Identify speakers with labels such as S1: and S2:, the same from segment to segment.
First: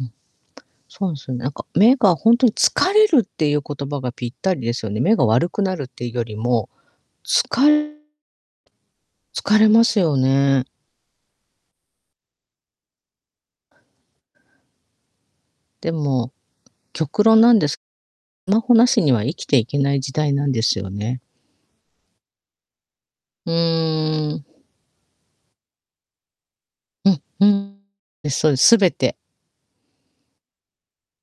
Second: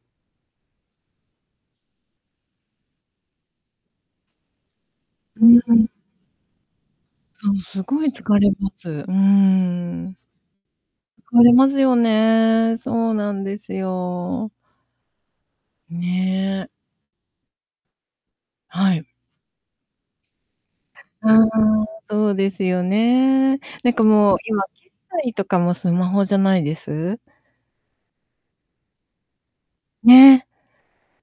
S1: うん。そんすね、なんか、目がほんとに、疲れるっていう言葉がぴったりですよね。目が
S2: う
S1: 悪
S2: ん
S1: く
S2: う
S1: なるっ
S2: ん。
S1: てよりも、つ
S2: そう、
S1: か
S2: すごい疲れます、うー
S1: 疲れますよ
S2: ん。
S1: ね。
S2: 疲れますよね。そうなんですよ。
S1: でも、
S2: ねえ。
S1: 極論なんですスマホな
S2: は
S1: し
S2: い。
S1: には生きていけない時代なんですよね。
S2: ああ、そうですよ
S1: う
S2: ね。なんか
S1: ー
S2: もう、
S1: ん。
S2: 今、決済とかもスマホじゃないで
S1: う
S2: す？
S1: んうん。え、そう、全て。
S2: ね。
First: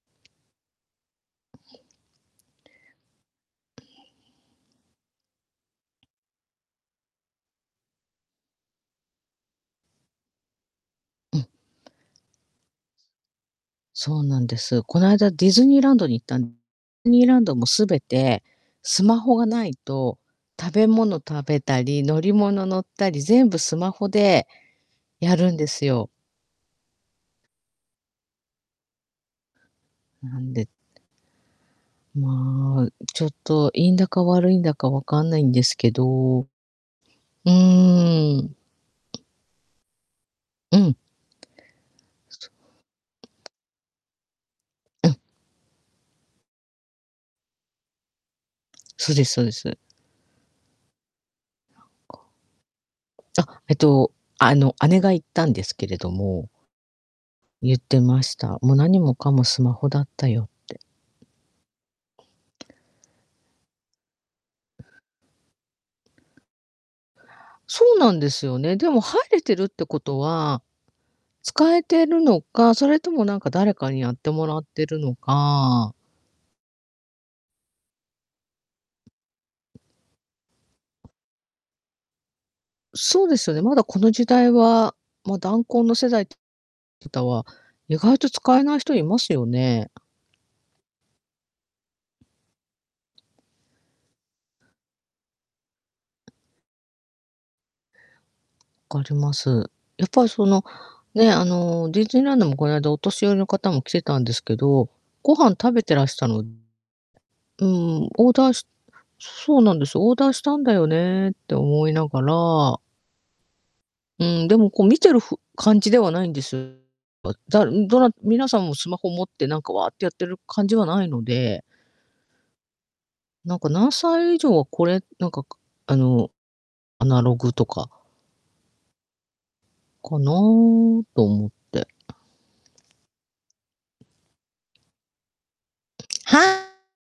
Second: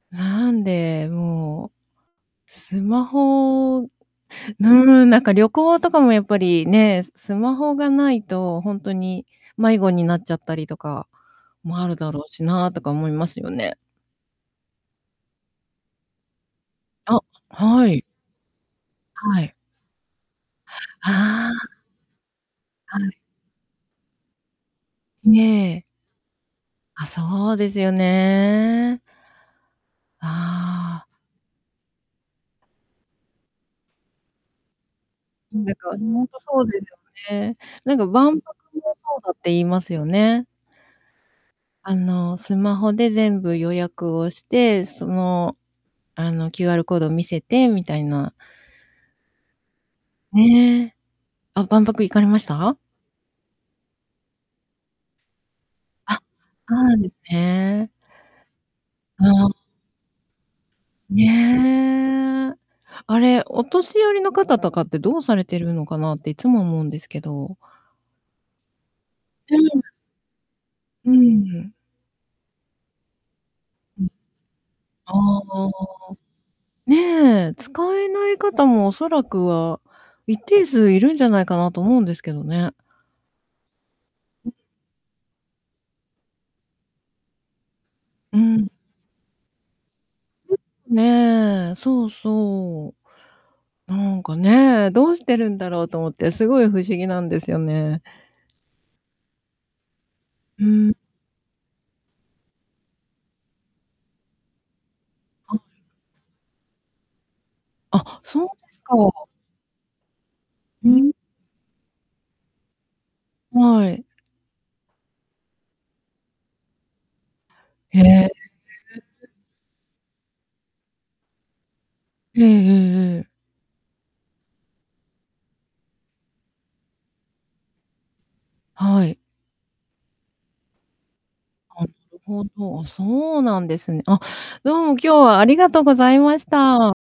S2: なんで、もう、スマホ、うーん、なんか旅行とかもやっぱりね、すスマホがないと、ほんとに迷子になっちゃったりとか
S1: うん。
S2: もあるだろうしなとか思いますよね。
S1: そうなんです。この間、ディズニーランドに行ったん
S2: あ、
S1: ニーランドもす
S2: は
S1: べ
S2: い。
S1: てスマホ
S2: は
S1: が
S2: い。
S1: ないと食べ物食
S2: あ
S1: べ
S2: あ。
S1: たり、乗り物乗っ
S2: は
S1: た
S2: い。
S1: り、全部スマホでやるんで
S2: ええ。
S1: すよ。
S2: あ、そうですよね。
S1: なんで
S2: ああ。
S1: まあ、ちょっと、いいんだか悪いんだか分かんないんで
S2: ん、な
S1: す
S2: んか、
S1: け
S2: ほん
S1: ど、
S2: と
S1: う
S2: そうですよね。なんか万
S1: ー
S2: 博
S1: ん。
S2: もそうだって言いますよね。
S1: うん。
S2: あの、
S1: そそ。
S2: スマホで全部予約をして、
S1: う
S2: そ
S1: ん。
S2: の、あの、QR コード見せて、みたいな。
S1: そうですそうです。
S2: ねえ。あ、
S1: な
S2: 万博行か
S1: ん
S2: れ
S1: か
S2: ました？
S1: あ、えと、あの、姉が行ったんですけれど
S2: あ、
S1: も
S2: そうなんです
S1: ゆっ
S2: ね。
S1: てました。「も、何もかも
S2: あ。
S1: スマホだったよ」って。
S2: ねえ。あれ、お年寄りの方とかってどうされてるのかなって、いつも思うんですけど。
S1: そうなんですよね。でも、入れて
S2: う
S1: るっ
S2: ん。
S1: てことは
S2: うんうん。
S1: 使えてるのか、それともなんか誰かに
S2: うん。
S1: やってもらってるの
S2: ああ。
S1: か
S2: ねえ、使えない方もおそらくは、一定数いるんじゃないかなと思うんですけどね。
S1: そうですよね、まだこの時代
S2: ん。
S1: は、ま、団塊の世代方は、意外と
S2: う
S1: 使え
S2: ん。
S1: ない人いますよね。
S2: ねえ、そうそう。なんかね、どうしてるんだろうと思って、すごい不思議なんですよね。
S1: わかります。やっぱ、その、
S2: うん。
S1: ね、あの、ディズニーランドも、こないだ、お年寄りの方も来てたんですけど、ご飯
S2: あ。
S1: 食べてらしたのうん、
S2: あ、
S1: オー
S2: そう
S1: ダーし
S2: ですか。
S1: そそうなんです、オーダーしたんだよ
S2: うん。
S1: ねって思いながら
S2: はい。
S1: うん、でも、こう、見てるふ感じではないんですばだん、ど
S2: へ
S1: な
S2: え。
S1: 皆さんも、スマホ持ってなんか、ワーってやってる感じはないので
S2: ええええええ。
S1: なんか、何歳以上はこれ、なんか、かあの、アナログとか
S2: はい。
S1: かなと思っ
S2: な
S1: て。
S2: るほど。あ、そうなんですね。あ、どうも今日はありがとうございまし
S1: は
S2: た。